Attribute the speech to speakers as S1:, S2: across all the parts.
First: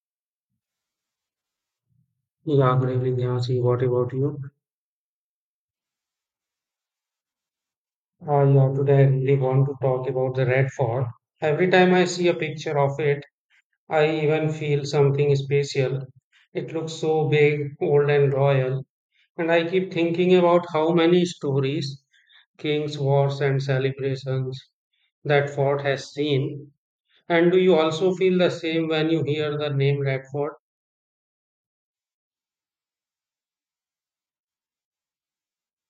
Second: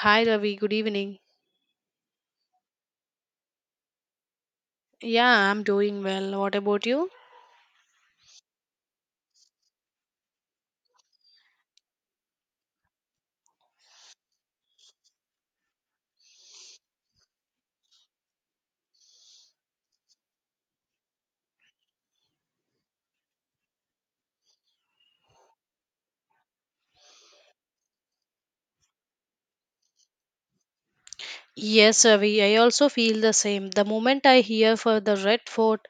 S1: Hi Ravi, good evening.
S2: Yeah, good evening, Yasi. What about you?
S1: Yeah, I'm doing well. What about you?
S2: Yeah, today I really want to talk about the Red Fort. Every time I see a picture of it, I even feel something special. It looks so big, old, and royal, and I keep thinking about how many stories, kings, wars, and celebrations that fort has seen. And do you also feel the same when you hear the name Red Fort?
S1: Yes, Ravi, I also feel the same. The moment I hear for the Red Fort,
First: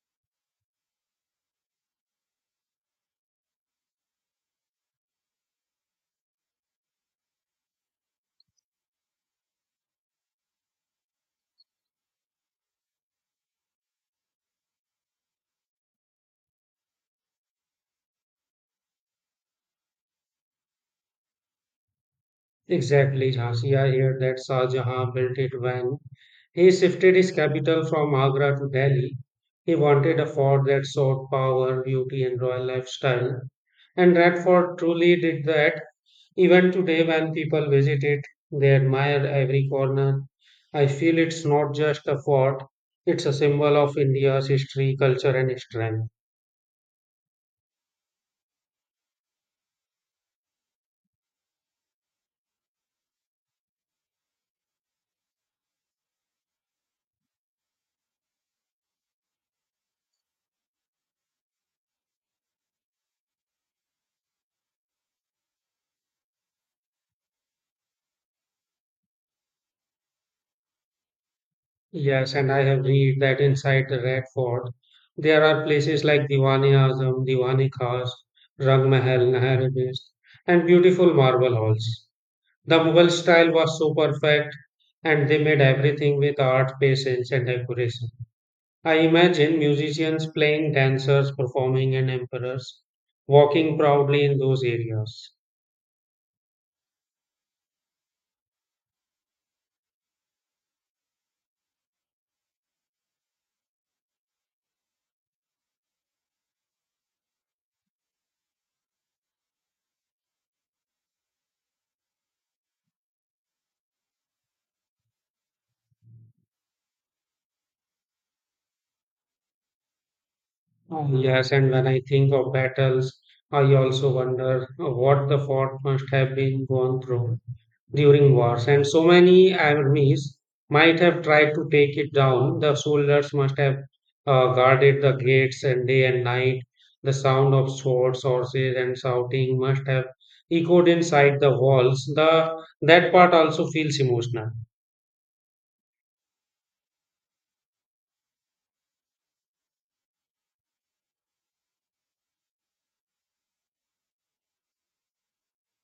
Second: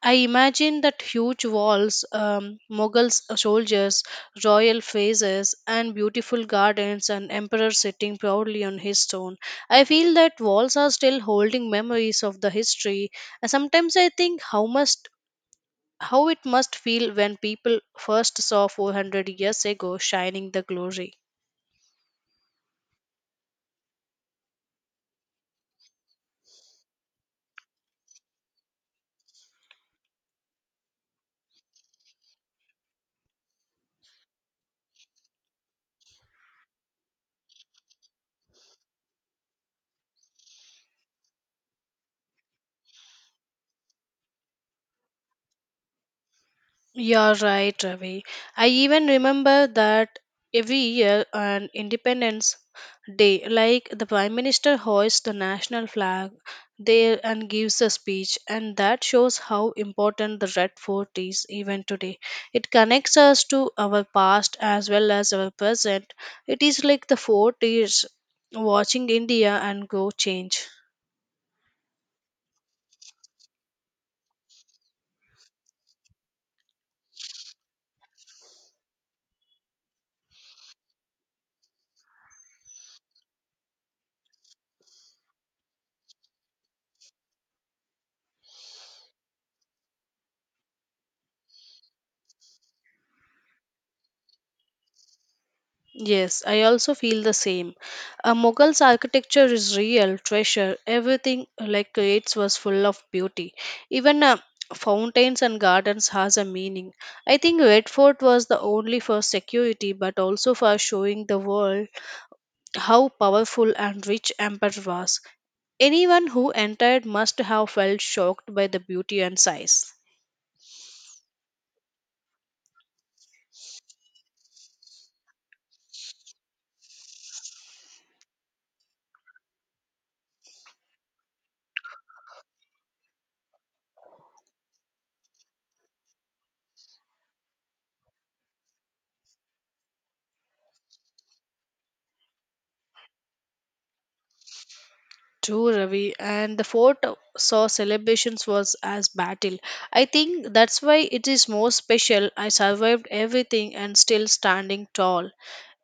S1: I imagine that huge walls, Mughals soldiers, royal faces, and beautiful gardens, and emperor sitting proudly on his throne. I feel that walls are still holding memories of the history, and sometimes I think how must how it must feel when people first saw 400 years ago shining the glory.
S2: Exactly, Jhansi. I hear that Shah Jahan built it when he shifted his capital from Agra to Delhi. He wanted a fort that showed power, beauty, and royal lifestyle. And that fort truly did that. Even today, when people visit it, they admire every corner. I feel it's not just a fort, it's a symbol of India's history, culture, and strength.
S1: You're right, Ravi. I even remember that every year on Independence Day, like the Prime Minister hoists the national flag there and gives a speech, and that shows how important the Red Fort is even today. It connects us to our past as well as our present. It is like the fort is watching India and grow change.
S2: Yes, and I have read that inside the Red Fort there are places like Diwani Azam, Diwani Khas, Rang Mahal, Nahar Best, and beautiful marble halls. The Mughal style was so perfect, and they made everything with art, patience, and decoration. I imagine musicians playing, dancers performing, and emperors walking proudly in those areas.
S1: Yes, I also feel the same. A Mughal's architecture is real treasure. Everything like creates was full of beauty. Even fountains and gardens has a meaning. I think Red Fort was the only for security, but also for showing the world how powerful and rich Amber was. Anyone who entered must have felt shocked by the beauty and size.
S2: Oh, yes, and when I think of battles, I also wonder what the fort must have been gone through during wars, and so many armies might have tried to take it down. The soldiers must have guarded the gates and day and night. The sound of swords, horses, and shouting must have echoed inside the walls. The That part also feels emotional.
S1: True, Ravi, and the fort saw celebrations was as battle. I think that's why it is more special. I survived everything and still standing tall.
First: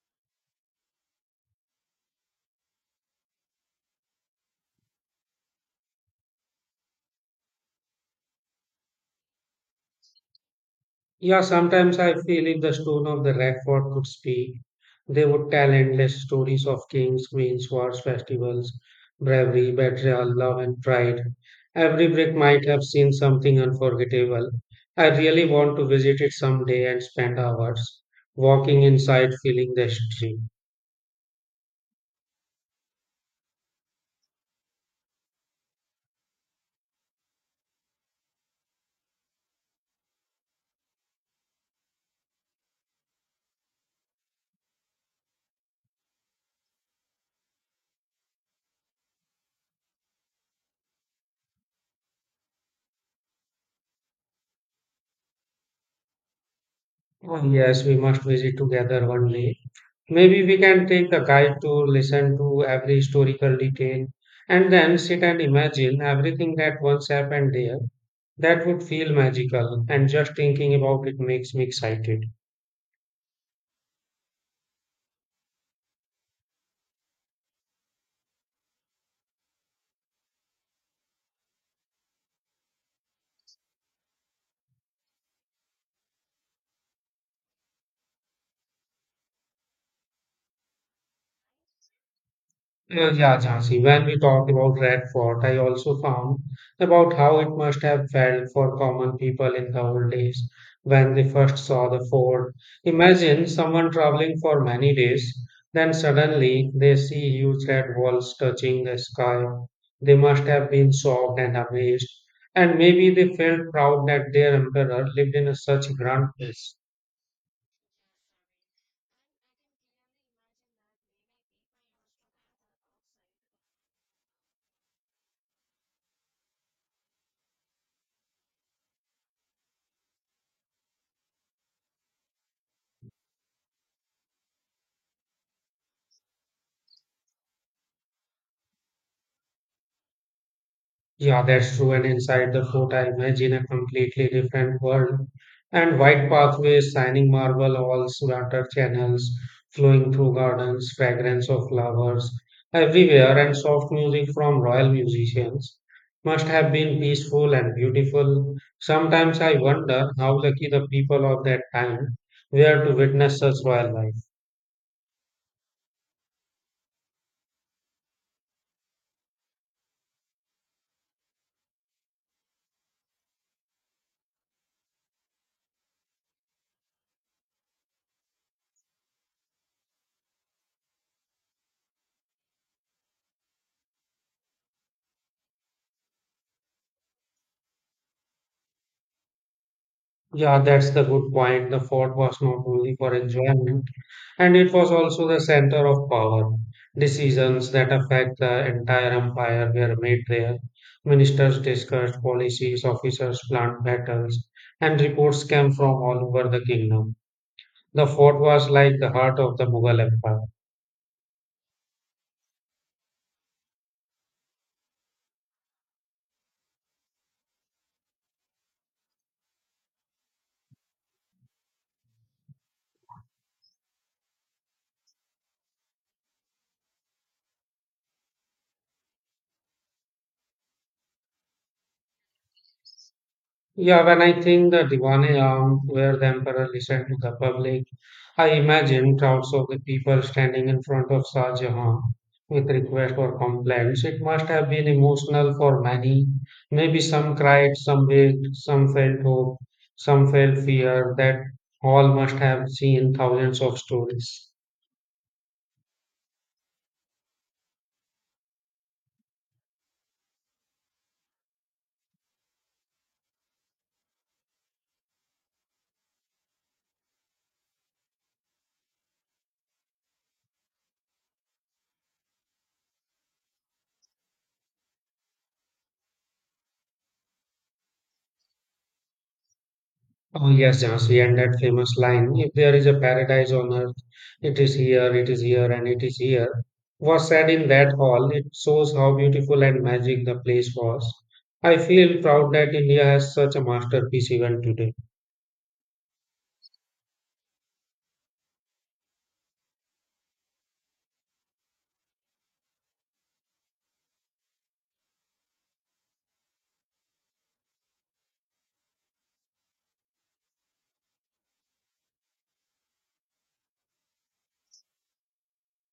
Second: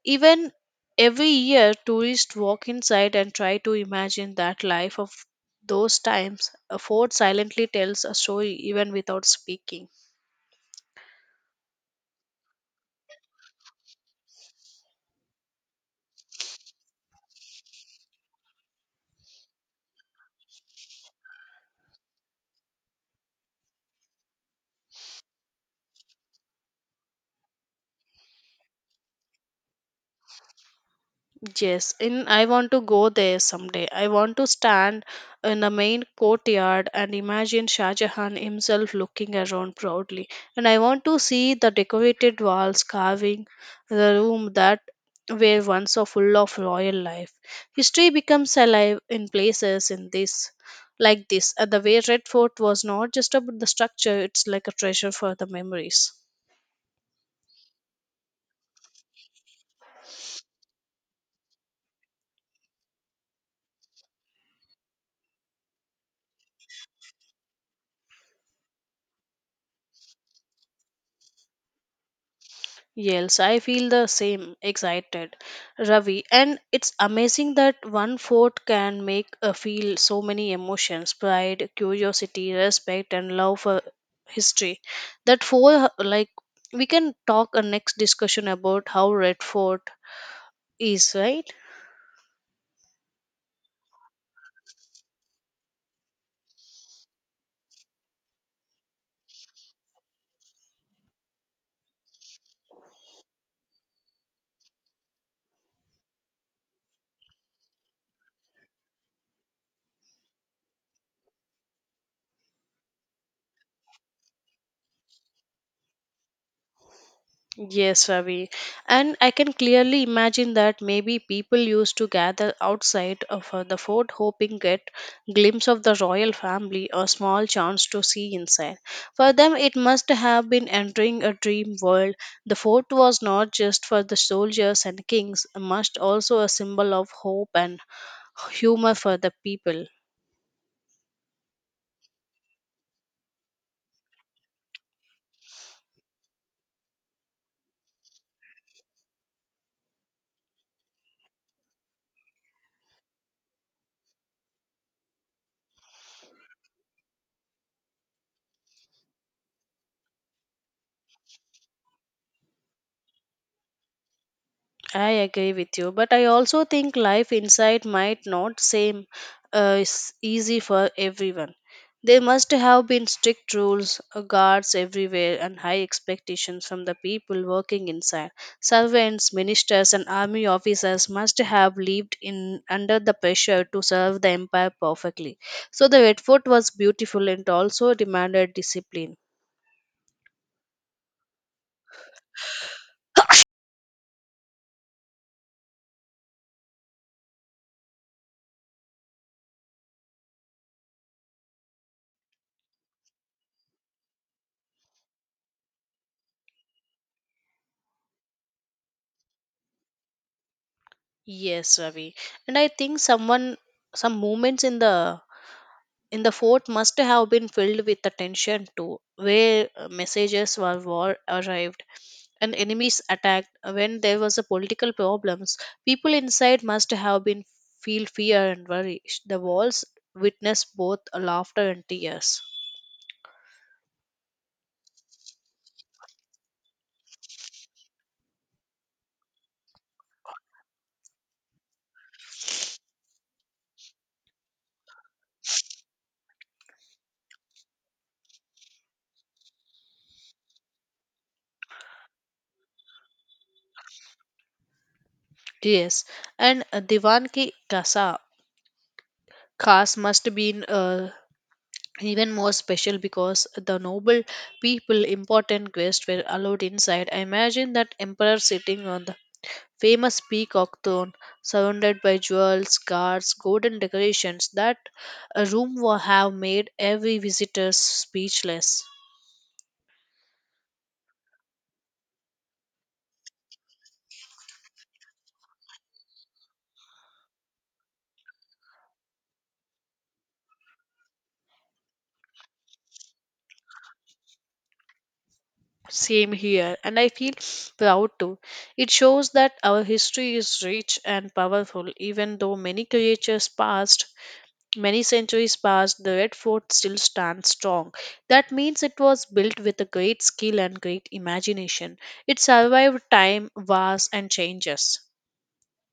S1: Even every year, tourists walk inside and try to imagine that life of those times. A fort silently tells a story even without speaking.
S2: Yeah, sometimes I feel if the stone of the record could speak, they would tell endless stories of kings, queens, wars, festivals, bravery, betrayal, love, and pride. Every brick might have seen something unforgettable. I really want to visit it someday and spend hours walking inside, feeling the history.
S1: Yes, in I want to go there someday. I want to stand in the main courtyard and imagine Shah Jahan himself looking around proudly. And I want to see the decorated walls carving the room that were once so full of royal life. History becomes alive in places in this like this. And the way Red Fort was not just about the structure, it's like a treasure for the memories.
S2: Oh, yes, we must visit together one day. Maybe we can take a guide to listen to every historical detail and then sit and imagine everything that once happened there. That would feel magical, and just thinking about it makes me excited.
S1: Yes, I feel the same, excited, Ravi. And it's amazing that one fort can make a feel so many emotions pride, curiosity, respect, and love for history. That four, like, we can talk a next discussion about how Red Fort is, right?
S2: Yeah, Jhansi, when we talk about Red Fort, I also found about how it must have felt for common people in the old days when they first saw the fort. Imagine someone traveling for many days, then suddenly they see huge red walls touching the sky. They must have been shocked and amazed, and maybe they felt proud that their emperor lived in a such grand place.
S1: Yes, Ravi. And I can clearly imagine that maybe people used to gather outside of the fort hoping get glimpse of the royal family or small chance to see inside. For them it must have been entering a dream world. The fort was not just for the soldiers and kings, must also a symbol of hope and humor for the people.
S2: Yeah, that's true. And inside the fort, I imagine a completely different world. And wide pathways, shining marble halls, water channels flowing through gardens, fragrance of flowers everywhere, and soft music from royal musicians must have been peaceful and beautiful. Sometimes I wonder how lucky the people of that time were to witness such royal life.
S1: I agree with you, but I also think life inside might not seem easy for everyone. There must have been strict rules, guards everywhere, and high expectations from the people working inside. Servants, ministers, and army officers must have lived in under the pressure to serve the empire perfectly. So the Red Fort was beautiful and also demanded discipline.
S2: Yeah, that's the good point. The fort was not only for enjoyment, and it was also the center of power. Decisions that affect the entire empire were made there. Ministers discussed policies, officers planned battles, and reports came from all over the kingdom. The fort was like the heart of the Mughal Empire.
S1: Yes, Ravi, and I think someone some moments in the fort must have been filled with attention too, where messages were war arrived and enemies attacked when there was a political problems people inside must have been feel fear and worry the walls witnessed both laughter and tears.
S2: Yeah, when I think the Diwane Aam, where the emperor listened to the public, I imagine crowds of the people standing in front of Shah Jahan with requests or complaints. It must have been emotional for many. Maybe some cried, some wept, some felt hope, some felt fear. That all must have seen thousands of stories.
S1: Yes, and divan ki kasa khas must been even more special because the noble people important guests were allowed inside. I imagine that emperor sitting on the famous peacock throne, surrounded by jewels, guards, golden decorations, that a room will have made every visitor speechless.
S2: Oh yes, Jansi, and that famous line, if there is a paradise on earth, it is here, and it is here, was said in that hall. It shows how beautiful and magic the place was. I feel proud that India has such a masterpiece even today.
S1: Same here, and I feel proud too. It shows that our history is rich and powerful, even though many creatures passed. Many centuries passed, the Red Fort still stands strong. That means it was built with a great skill and great imagination. It survived time, wars, and changes.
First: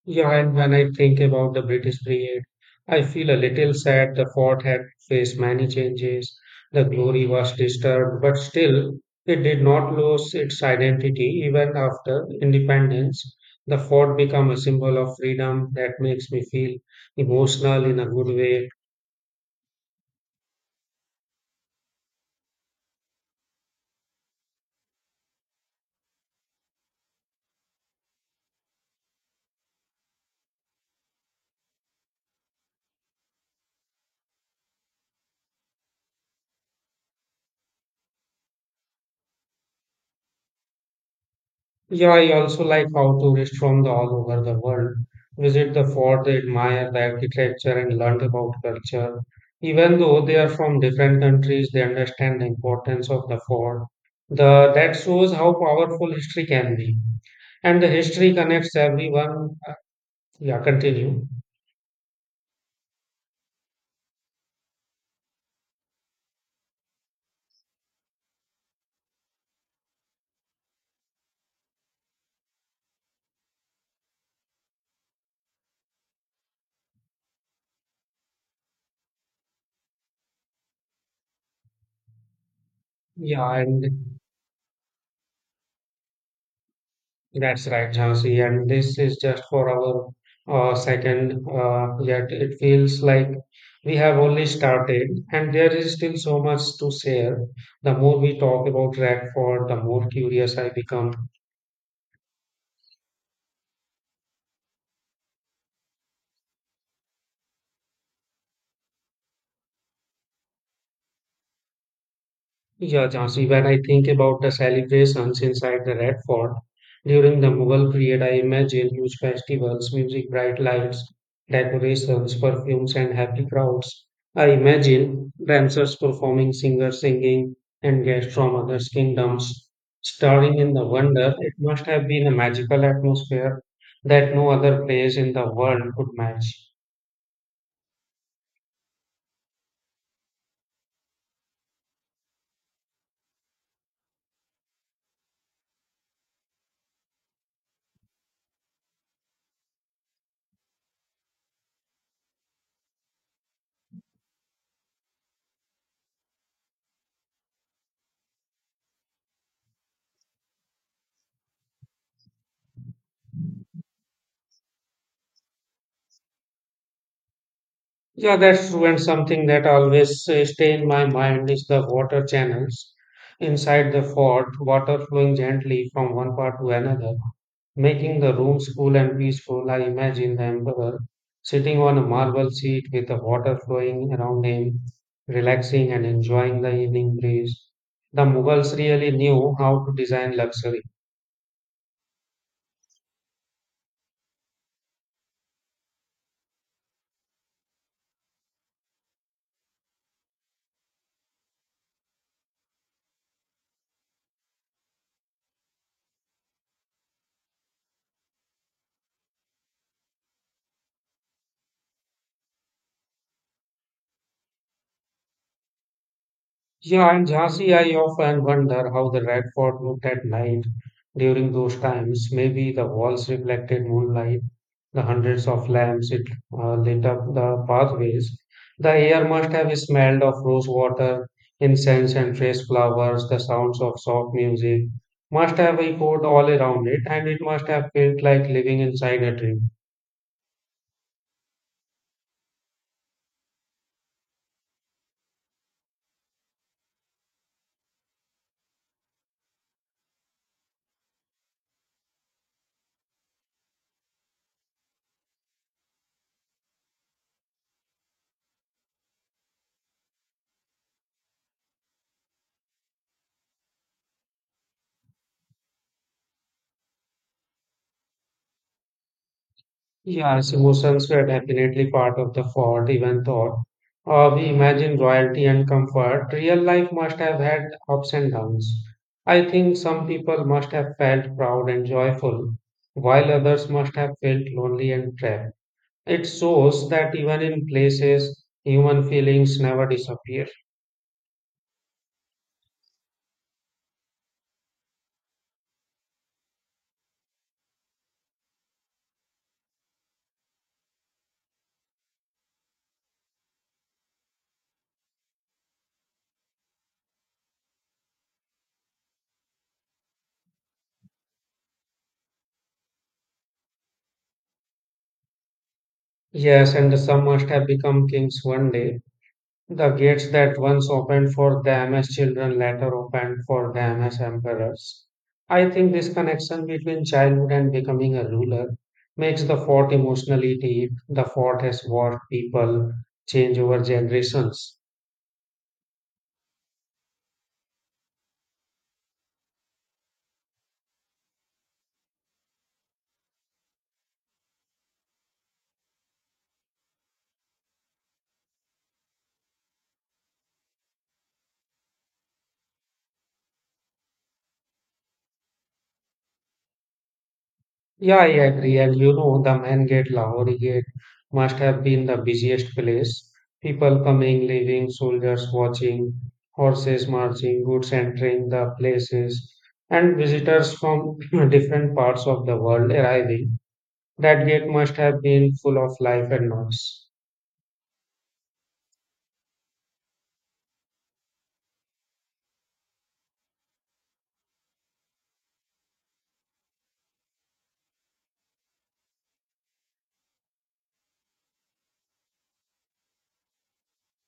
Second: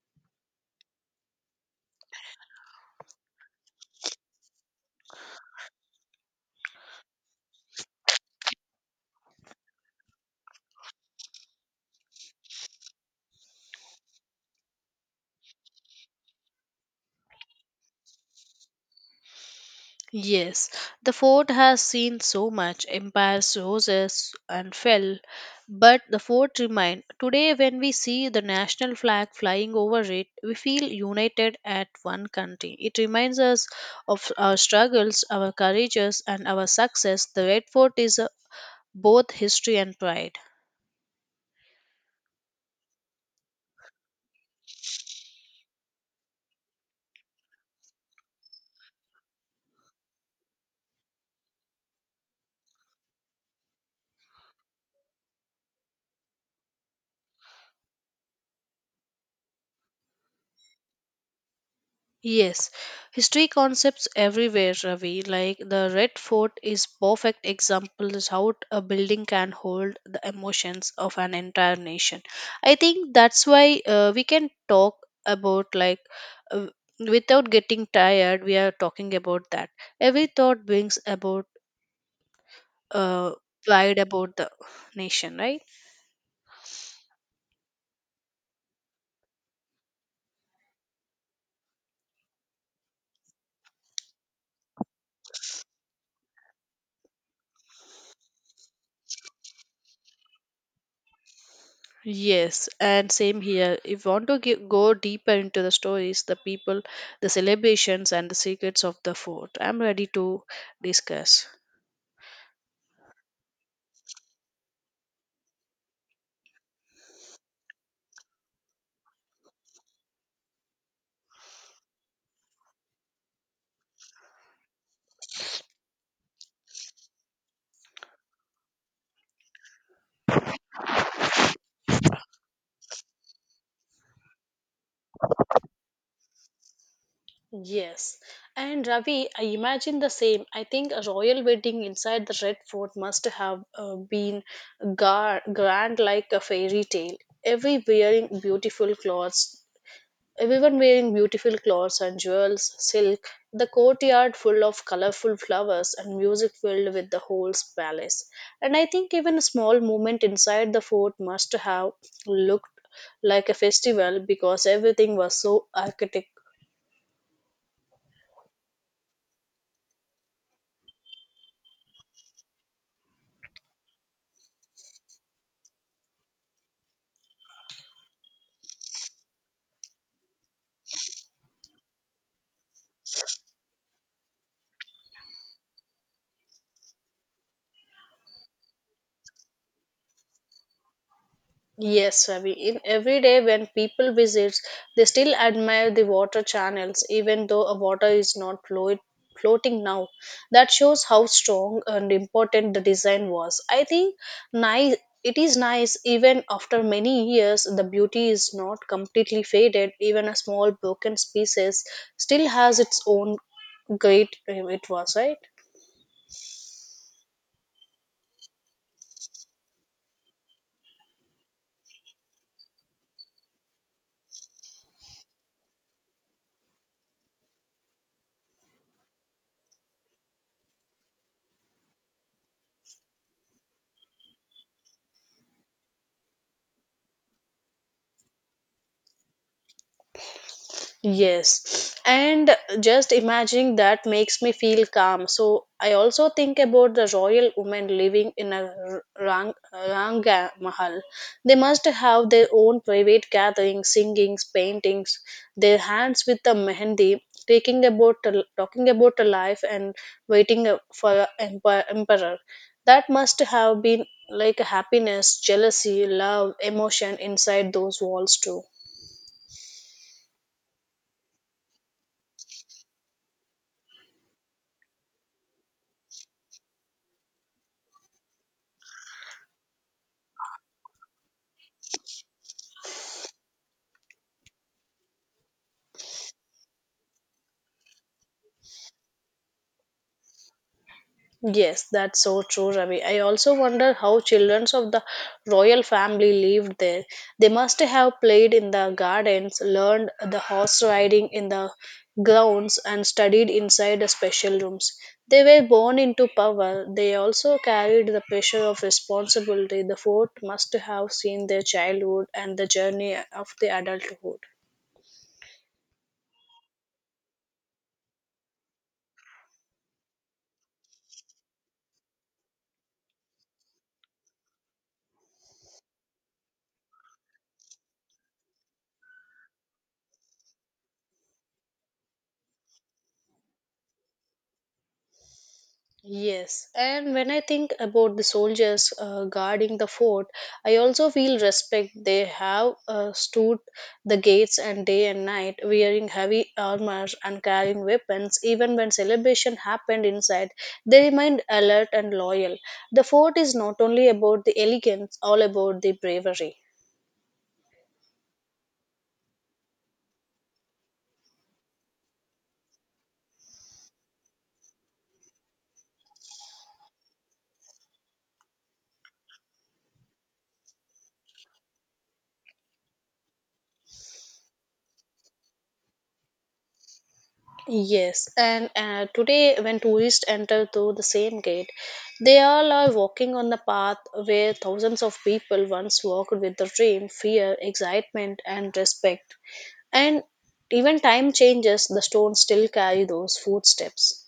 S2: Yeah, and when I think about the British period, I feel a little sad the fort had faced many changes. The glory was disturbed, but still, it did not lose its identity even after independence. The fort became a symbol of freedom that makes me feel emotional in a good way.
S1: Yes, the fort has seen so much empires, roses, and fell, but the fort remained. Today, when we see the national flag flying over it, we feel united at one country. It reminds us of our struggles, our courages, and our success. The Red Fort is both history and pride.
S2: Yeah, I also like how tourists from the all over the world visit the fort, they admire the architecture and learn about culture. Even though they are from different countries, they understand the importance of the fort. The That shows how powerful history can be. And the history connects everyone. Yeah, continue.
S1: Yes, history concepts everywhere, Ravi. Like the Red Fort is perfect example is how a building can hold the emotions of an entire nation. I think that's why we can talk about like uh, without getting tired. We are talking about that. Every thought brings about uh,
S2: Yeah, and
S1: pride about the nation, right?
S2: That's right, Jhansi, and this is just for our second, yet it feels like we have only started, and there is still so much to share. The more we talk about Radford, the more curious I become.
S1: Yes, and same here. If you want to go deeper into the stories, the people, the celebrations, and the secrets of the fort, I'm ready to discuss.
S2: Yeah, Jhansi, when I think about the celebrations inside the Red Fort during the Mughal period, I imagine huge festivals, music, bright lights, decorations, perfumes, and happy crowds. I imagine dancers performing, singers singing, and guests from other kingdoms starring in the wonder. It must have been a magical atmosphere that no other place in the world could match.
S1: Yes. And Ravi, I imagine the same. I think a royal wedding inside the Red Fort must have been grand like a fairy tale. Every wearing beautiful clothes, Everyone wearing beautiful clothes and jewels, silk, the courtyard full of colorful flowers and music filled with the whole palace. And I think even a small movement inside the fort must have looked like a festival because everything was so architect.
S2: Yeah, that's true. And something that always stay in my mind is the water channels inside the fort, water flowing gently from one part to another, making the rooms cool and peaceful. I imagine the emperor sitting on a marble seat with the water flowing around him, relaxing and enjoying the evening breeze. The Mughals really knew how to design luxury.
S1: Yes, Ravi. In every day when people visit, they still admire the water channels, even though a water is not floating now. That shows how strong and important the design was. I think nice. It is nice even after many years. The beauty is not completely faded. Even a small broken species still has its own great. It was right.
S2: Yeah, in Jhansi, I often wonder how the Red Fort looked at night during those times. Maybe the walls reflected moonlight, the hundreds of lamps it lit up the pathways. The air must have smelled of rose water, incense, and fresh flowers. The sounds of soft music must have echoed all around it, and it must have felt like living inside a dream.
S1: Yes, and just imagining that makes me feel calm. So I also think about the royal women living in a ranga mahal. They must have their own private gatherings, singings, paintings, their hands with the mehendi, talking about a life and waiting for a emperor. That must have been like happiness, jealousy, love, emotion inside those walls too.
S2: Yes, emotions were definitely part of the fort, even though we imagine royalty and comfort. Real life must have had ups and downs. I think some people must have felt proud and joyful, while others must have felt lonely and trapped. It shows that even in places, human feelings never disappear.
S1: Yes, that's so true, Ravi. I also wonder how children of the royal family lived there. They must have played in the gardens, learned the horse riding in the grounds, and studied inside the special rooms. They were born into power. They also carried the pressure of responsibility. The fort must have seen their childhood and the journey of the adulthood.
S2: Yes, and some must have become kings one day. The gates that once opened for them as children later opened for them as emperors. I think this connection between childhood and becoming a ruler makes the fort emotionally deep. The fort has watched people change over generations.
S1: Yes, and when I think about the soldiers guarding the fort, I also feel respect. They have stood the gates and day and night, wearing heavy armor and carrying weapons. Even when celebration happened inside, they remained alert and loyal. The fort is not only about the elegance, all about the bravery.
S2: Yeah, I agree. And you know, the main gate, Lahori Gate, must have been the busiest place. People coming, leaving, soldiers watching, horses marching, goods entering the places, and visitors from different parts of the world arriving. That gate must have been full of life and noise.
S1: Yes, and today when tourists enter through the same gate, they all are walking on the path where thousands of people once walked with the dream, fear, excitement, and respect. And even time changes, the stones still carry those footsteps.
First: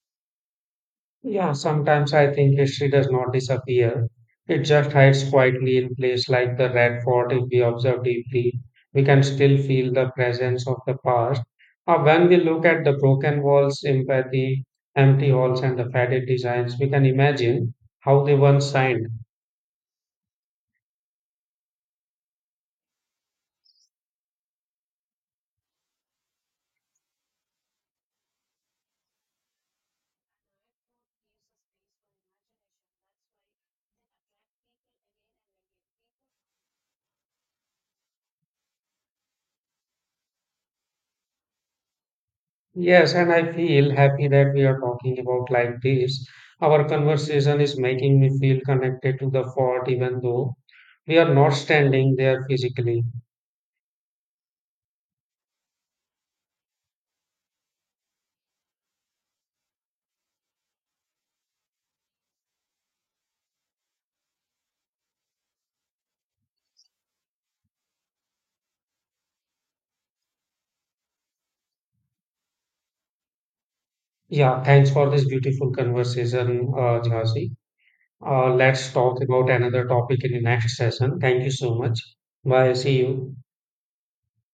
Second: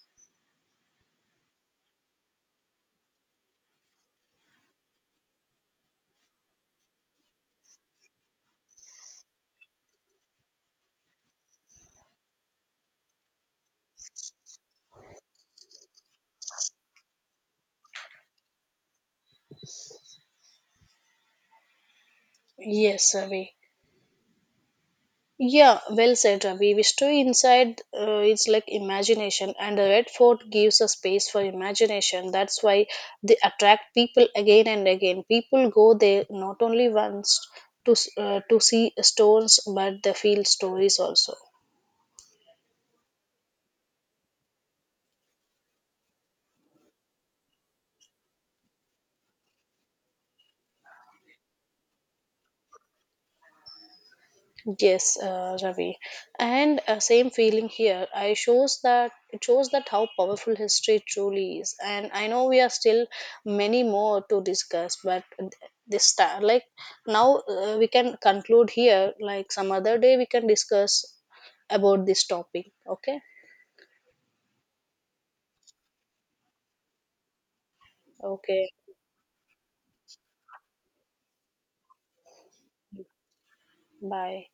S2: Yeah, sometimes I think history does not disappear. It just hides quietly in place like the red fort. If we observe deeply, we can still feel the presence of the past. When we look at the broken walls, empathy, empty halls, and the faded designs, we can imagine how they once shined.
S1: Yes, Ravi. Yeah, well said, Ravi. We stay inside, it's like imagination, and the Red Fort gives a space for imagination. That's why they attract people again and again. People go there not only once to see stones, but they feel stories also.
S2: Yes, and I feel happy that we are talking about like this. Our conversation is making me feel connected to the fort, even though we are not standing there physically.
S1: Yes, Ravi, and same feeling here. I shows that It shows that how powerful history truly is, and I know we are still many more to discuss, but this time, like now, we can conclude here. Like some other day, we can discuss about this topic. Okay,
S2: Yeah, thanks for this beautiful conversation, Jhansi.
S1: okay,
S2: Let's talk about another topic in the next session. Thank you so much. Bye. See you.
S1: bye.